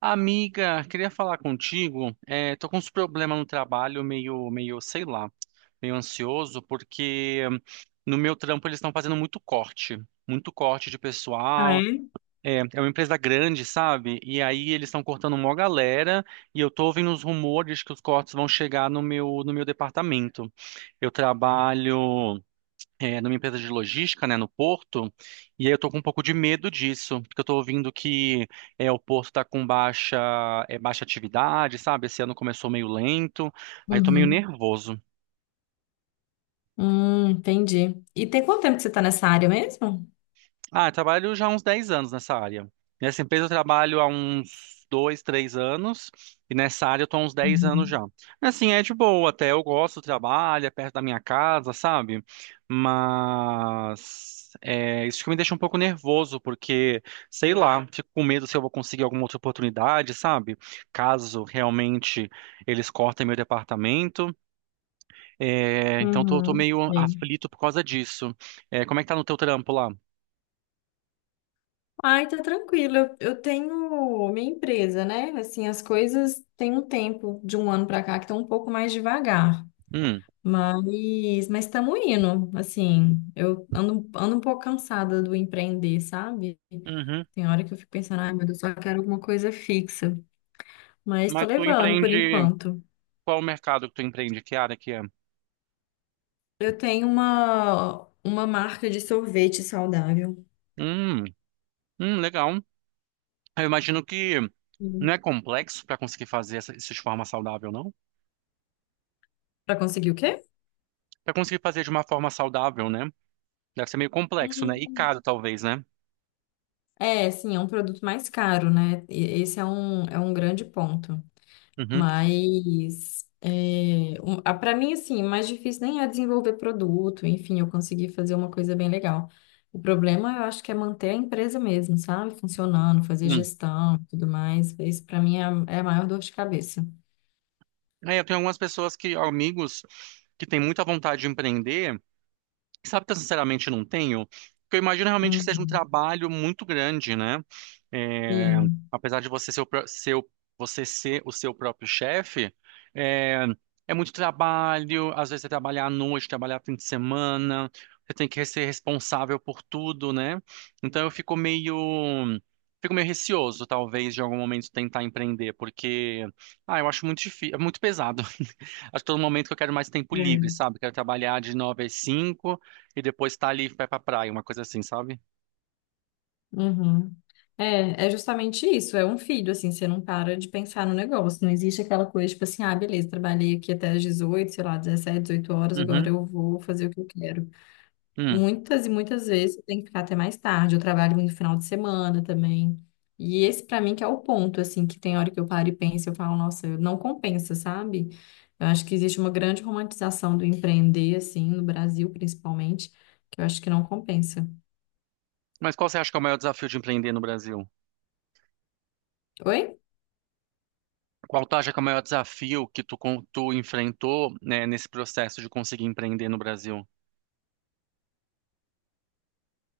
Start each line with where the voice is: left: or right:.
right: Amiga, queria falar contigo. Tô com uns problemas no trabalho, meio, sei lá, meio ansioso, porque no meu trampo eles estão fazendo muito corte de
left: Ah,
right: pessoal.
left: é?
right: É uma empresa grande, sabe? E aí eles estão cortando mó galera, e eu tô ouvindo os rumores que os cortes vão chegar no meu departamento. Eu trabalho numa empresa de logística, né, no porto, e aí eu tô com um pouco de medo disso, porque eu tô ouvindo que o porto tá com baixa, baixa atividade, sabe? Esse ano começou meio lento, aí eu tô meio
left: Uhum.
right: nervoso.
left: Entendi. E tem quanto tempo que você tá nessa área mesmo?
right: Ah, eu trabalho já há uns 10 anos nessa área. Nessa empresa eu trabalho há uns 2, 3 anos, e nessa área eu tô há uns 10 anos
left: Uhum.
right: já. Assim, é de boa até, eu gosto do trabalho, é perto da minha casa, sabe? Mas é, isso que me deixa um pouco nervoso, porque, sei lá, fico com medo se eu vou conseguir alguma outra oportunidade, sabe? Caso realmente eles cortem meu departamento. Então tô,
left: Uhum.
right: meio
left: Bem.
right: aflito por causa disso. É, como é que tá no teu trampo lá?
left: Ai, tá tranquilo. Eu tenho minha empresa, né? Assim, as coisas têm um tempo de um ano pra cá que estão um pouco mais devagar. Mas, estamos indo. Assim, eu ando um pouco cansada do empreender, sabe?
right: Hum.
left: Tem hora que eu fico pensando, ai, meu Deus, eu só quero alguma coisa fixa. Mas tô
right: Mas tu
left: levando por
right: empreende,
left: enquanto.
right: qual o mercado que tu empreende? Que área que é?
left: Eu tenho uma marca de sorvete saudável.
right: Hum, legal. Eu imagino que
left: Hum.
right: não é complexo para conseguir fazer isso de forma saudável, não?
left: Pra conseguir o quê?
right: Para conseguir fazer de uma forma saudável, né? Deve ser meio complexo, né? E
left: Hum.
right: caro, talvez, né?
left: É, sim, é um produto mais caro, né? E- é um grande ponto.
right: Uhum.
left: Mas, para mim, assim, o mais difícil nem é desenvolver produto, enfim, eu consegui fazer uma coisa bem legal. O problema, eu acho que é manter a empresa mesmo, sabe? Funcionando, fazer
right: Hum.
left: gestão e tudo mais. Isso, para mim, é a maior dor de cabeça.
right: É, eu tenho algumas pessoas que, amigos, que têm muita vontade de empreender. Sabe que eu sinceramente não tenho? Porque eu imagino realmente que seja um
left: Uhum.
right: trabalho muito grande, né? É,
left: Sim.
right: Apesar de você ser você ser o seu próprio chefe, é, é muito trabalho, às vezes é trabalhar à noite, trabalhar fim de semana, você tem que ser responsável por tudo, né? Então fico meio receoso, talvez, de algum momento tentar empreender, porque, ah, eu acho muito difícil, é muito pesado. Acho que todo momento que eu quero mais tempo livre, sabe? Quero trabalhar de nove às cinco e depois tá ali e vai pra praia, uma coisa assim, sabe?
left: Uhum. É, é justamente isso, é um filho, assim, você não para de pensar no negócio, não existe aquela coisa, tipo assim, ah, beleza, trabalhei aqui até as 18, sei lá, 17 18 horas, agora
right: Uhum.
left: eu vou fazer o que eu quero.
right: Hum.
left: Muitas e muitas vezes você tem que ficar até mais tarde, eu trabalho no final de semana também, e esse pra mim que é o ponto, assim, que tem hora que eu paro e penso, eu falo, nossa, não compensa, sabe? Eu acho que existe uma grande romantização do empreender, assim, no Brasil principalmente, que eu acho que não compensa.
right: Mas qual você acha que é o maior desafio de empreender no Brasil?
left: Oi?
right: Qual tu acha que é o maior desafio que tu enfrentou, né, nesse processo de conseguir empreender no Brasil?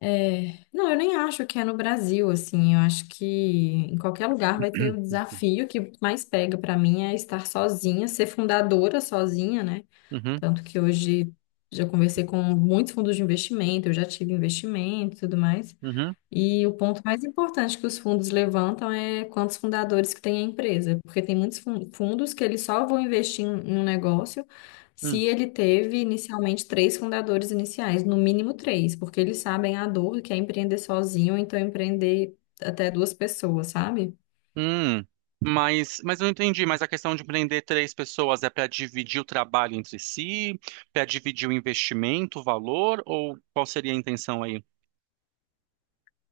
left: É, não, eu nem acho que é no Brasil, assim, eu acho que em qualquer lugar vai ter o desafio que mais pega pra mim é estar sozinha, ser fundadora sozinha, né?
right: Uhum,
left: Tanto que hoje já conversei com muitos fundos de investimento, eu já tive investimento e tudo mais.
right: uhum,
left: E o ponto mais importante que os fundos levantam é quantos fundadores que tem a empresa, porque tem muitos fundos que eles só vão investir em um negócio se
right: hum.
left: ele teve inicialmente três fundadores iniciais, no mínimo três, porque eles sabem a dor que é empreender sozinho, então empreender até duas pessoas, sabe?
right: Hum. Mas eu não entendi, mas a questão de empreender três pessoas é para dividir o trabalho entre si, para dividir o investimento, o valor, ou qual seria a intenção aí?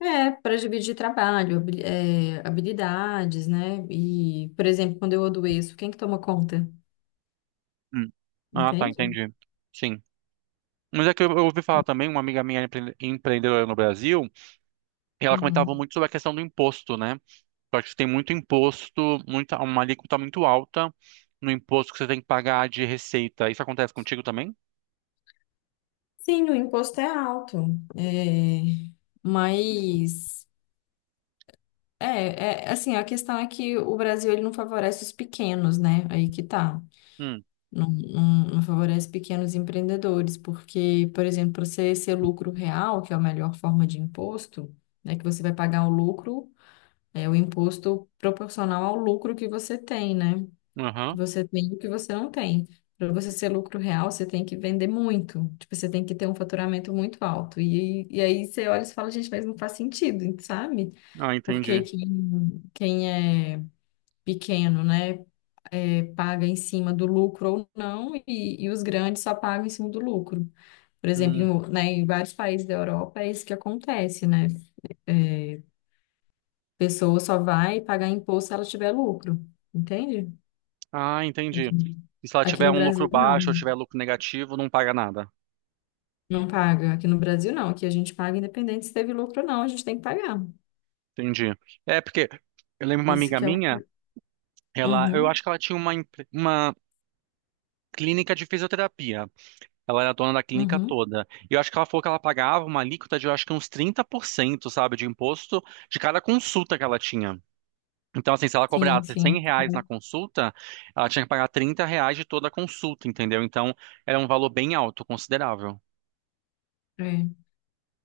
left: É, para dividir trabalho, habilidades, né? E, por exemplo, quando eu adoeço, quem que toma conta?
right: Hum. Ah, tá,
left: Entende?
right: entendi. Sim. Mas é que eu ouvi falar também, uma amiga minha é empreendedora no Brasil. E ela comentava
left: Uhum.
right: muito sobre a questão do imposto, né? Eu acho que tem muito imposto, uma alíquota muito alta no imposto que você tem que pagar de receita. Isso acontece contigo também?
left: Sim, o imposto é alto, é, mas é assim, a questão é que o Brasil ele não favorece os pequenos, né? Aí que tá.
right: Hum,
left: Não, não favorece pequenos empreendedores, porque, por exemplo, para você ser lucro real, que é a melhor forma de imposto, né? Que você vai pagar o lucro, é o imposto proporcional ao lucro que você tem, né? Que
right: aham.
left: você tem e o que você não tem. Para você ser lucro real, você tem que vender muito. Tipo, você tem que ter um faturamento muito alto. E aí você olha e você fala, gente, mas não faz sentido, sabe?
right: Ah,
left: Porque
right: entendi.
left: quem é pequeno, né, é, paga em cima do lucro ou não, e os grandes só pagam em cima do lucro. Por exemplo,
right: Hum.
left: em, né, em vários países da Europa é isso que acontece, né? Pessoa só vai pagar imposto se ela tiver lucro, entende?
right: Ah, entendi.
left: Aqui,
right: E se ela tiver
left: no
right: um lucro
left: Brasil,
right: baixo ou
left: não.
right: tiver lucro negativo, não paga nada.
left: Não paga. Aqui no Brasil, não. Aqui a gente paga independente se teve lucro ou não, a gente tem que pagar.
right: Entendi. É, porque eu lembro uma
left: Esse
right: amiga
left: que é o.
right: minha, ela, eu
left: Uhum,
right: acho que ela tinha uma clínica de fisioterapia. Ela era dona da clínica
left: uhum.
right: toda. E eu acho que ela falou que ela pagava uma alíquota de, eu acho que uns 30%, sabe, de imposto de cada consulta que ela tinha. Então, assim, se ela
left: Sim,
right: cobrasse 100
left: sim.
right: reais na consulta, ela tinha que pagar 30 reais de toda a consulta, entendeu? Então, era um valor bem alto, considerável.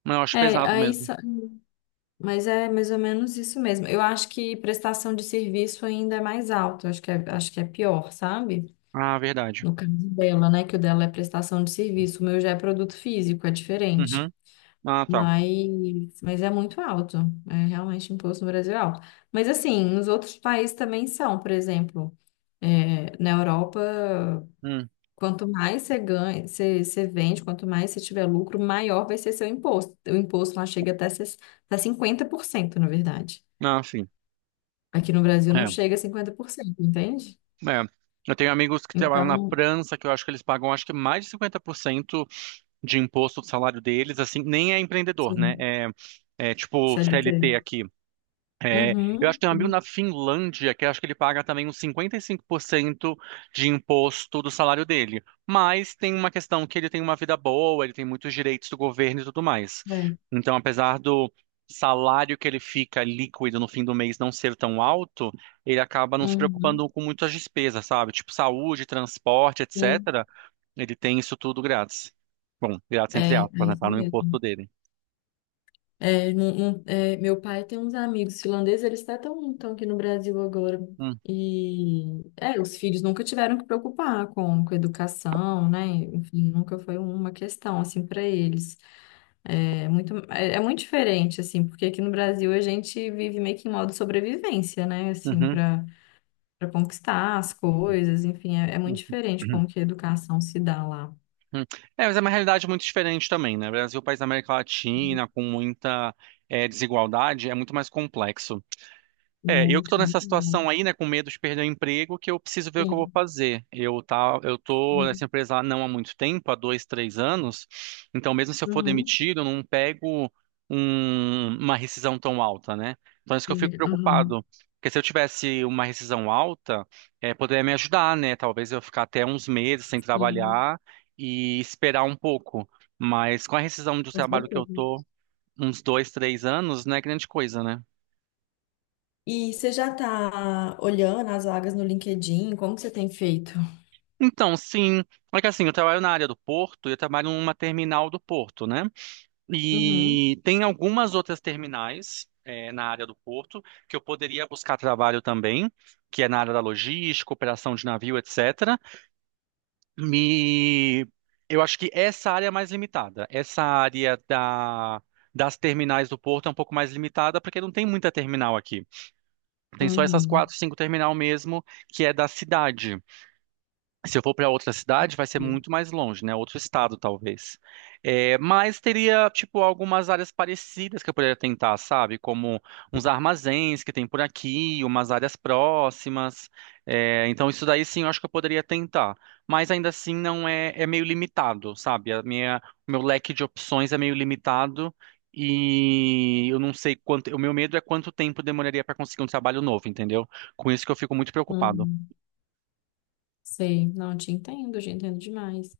right: Mas eu acho
left: É
right: pesado
left: aí,
right: mesmo.
left: mas é mais ou menos isso mesmo. Eu acho que prestação de serviço ainda é mais alto. Acho que é pior, sabe?
right: Ah, verdade.
left: No caso dela, né? Que o dela é prestação de serviço. O meu já é produto físico, é diferente.
right: Uhum. Ah, tá.
left: Mas é muito alto. É realmente o imposto no Brasil é alto. Mas assim, nos outros países também são, por exemplo, é, na Europa,
right: Hum.
left: quanto mais você ganha, você vende, quanto mais você tiver lucro, maior vai ser seu imposto. O imposto lá chega até 50% na verdade.
right: Ah, sim.
left: Aqui no Brasil não
right: É.
left: chega a 50%, entende?
right: É. Eu tenho amigos que trabalham na
left: Então,
right: França, que eu acho que eles pagam, acho que mais de 50% de imposto do salário deles, assim, nem é empreendedor, né?
left: sim,
right: É, é tipo
left: CLT.
right: CLT aqui. É, eu acho
left: Uhum,
right: que tem um amigo
left: sim,
right: na Finlândia que eu acho que ele paga também uns 55% de imposto do salário dele. Mas tem uma questão que ele tem uma vida boa, ele tem muitos direitos do governo e tudo mais.
left: é.
right: Então, apesar do salário que ele fica líquido no fim do mês não ser tão alto, ele acaba não se preocupando
left: Uhum,
right: com muitas despesas, sabe? Tipo saúde, transporte,
left: sim,
right: etc. Ele tem isso tudo grátis. Bom, grátis entre
left: é, é
right: aspas, né?
left: isso
right: Tá no imposto
left: mesmo.
right: dele.
left: É, meu pai tem uns amigos finlandeses, eles até estão aqui no Brasil agora.
right: Hum,
left: E os filhos nunca tiveram que preocupar com educação, né? Enfim, nunca foi uma questão assim para eles. É muito diferente assim, porque aqui no Brasil a gente vive meio que em modo sobrevivência, né? Assim,
right: uhum,
left: para conquistar as coisas, enfim, é muito
right: uhum,
left: diferente
right: uhum.
left: como que a educação se dá lá.
right: Uhum. É, mas é uma realidade muito diferente também, né? Brasil, país da América Latina, com muita desigualdade, é muito mais complexo. É, eu que tô
left: Muito,
right: nessa
left: muito mais.
right: situação aí, né, com medo de perder o emprego, que eu preciso ver o que eu vou
left: Sim.
right: fazer. Eu tô nessa empresa não há muito tempo, há dois, três anos, então mesmo se eu for
left: Uhum.
right: demitido, eu não pego uma rescisão tão alta, né? Então é isso que eu fico
left: Uhum.
right: preocupado, porque se eu tivesse uma rescisão alta, é, poderia me ajudar, né? Talvez eu ficar até uns meses sem
left: Sim.
right: trabalhar e esperar um pouco, mas com a rescisão do
left: Com
right: trabalho que eu
left: certeza.
right: tô, uns dois, três anos, não é grande coisa, né?
left: E você já está olhando as vagas no LinkedIn? Como que você tem feito?
right: Então, sim. É que assim, eu trabalho na área do porto e eu trabalho numa terminal do porto, né?
left: Uhum,
right: E tem algumas outras terminais na área do porto que eu poderia buscar trabalho também, que é na área da logística, operação de navio, etc. E eu acho que essa área é mais limitada. Essa das terminais do porto é um pouco mais limitada porque não tem muita terminal aqui. Tem só essas
left: uhum.
right: quatro, cinco terminal mesmo que é da cidade. Se eu for para outra cidade, vai ser
left: Viu?
right: muito mais longe, né? Outro estado, talvez. É, mas teria, tipo, algumas áreas parecidas que eu poderia tentar, sabe? Como uns armazéns que tem por aqui, umas áreas próximas. É, então, isso daí sim, eu acho que eu poderia tentar. Mas ainda assim, não é, é meio limitado, sabe? O meu leque de opções é meio limitado e eu não sei quanto. O meu medo é quanto tempo demoraria para conseguir um trabalho novo, entendeu? Com isso que eu fico muito preocupado.
left: Uhum. Sei, não te entendo, te entendo demais.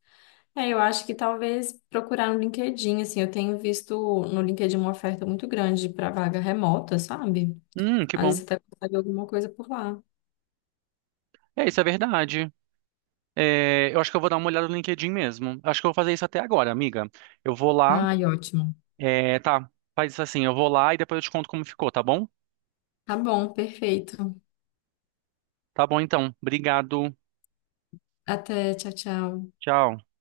left: É, eu acho que talvez procurar no LinkedIn, assim, eu tenho visto no LinkedIn uma oferta muito grande para vaga remota, sabe?
right: Que
left: Às vezes
right: bom.
left: você até consegue alguma coisa por lá.
right: É, isso é verdade. É, eu acho que eu vou dar uma olhada no LinkedIn mesmo. Acho que eu vou fazer isso até agora, amiga. Eu vou lá.
left: Ai, ótimo.
right: É, tá, faz isso assim. Eu vou lá e depois eu te conto como ficou, tá bom?
left: Tá bom, perfeito.
right: Tá bom, então. Obrigado.
left: Até, tchau, tchau.
right: Tchau.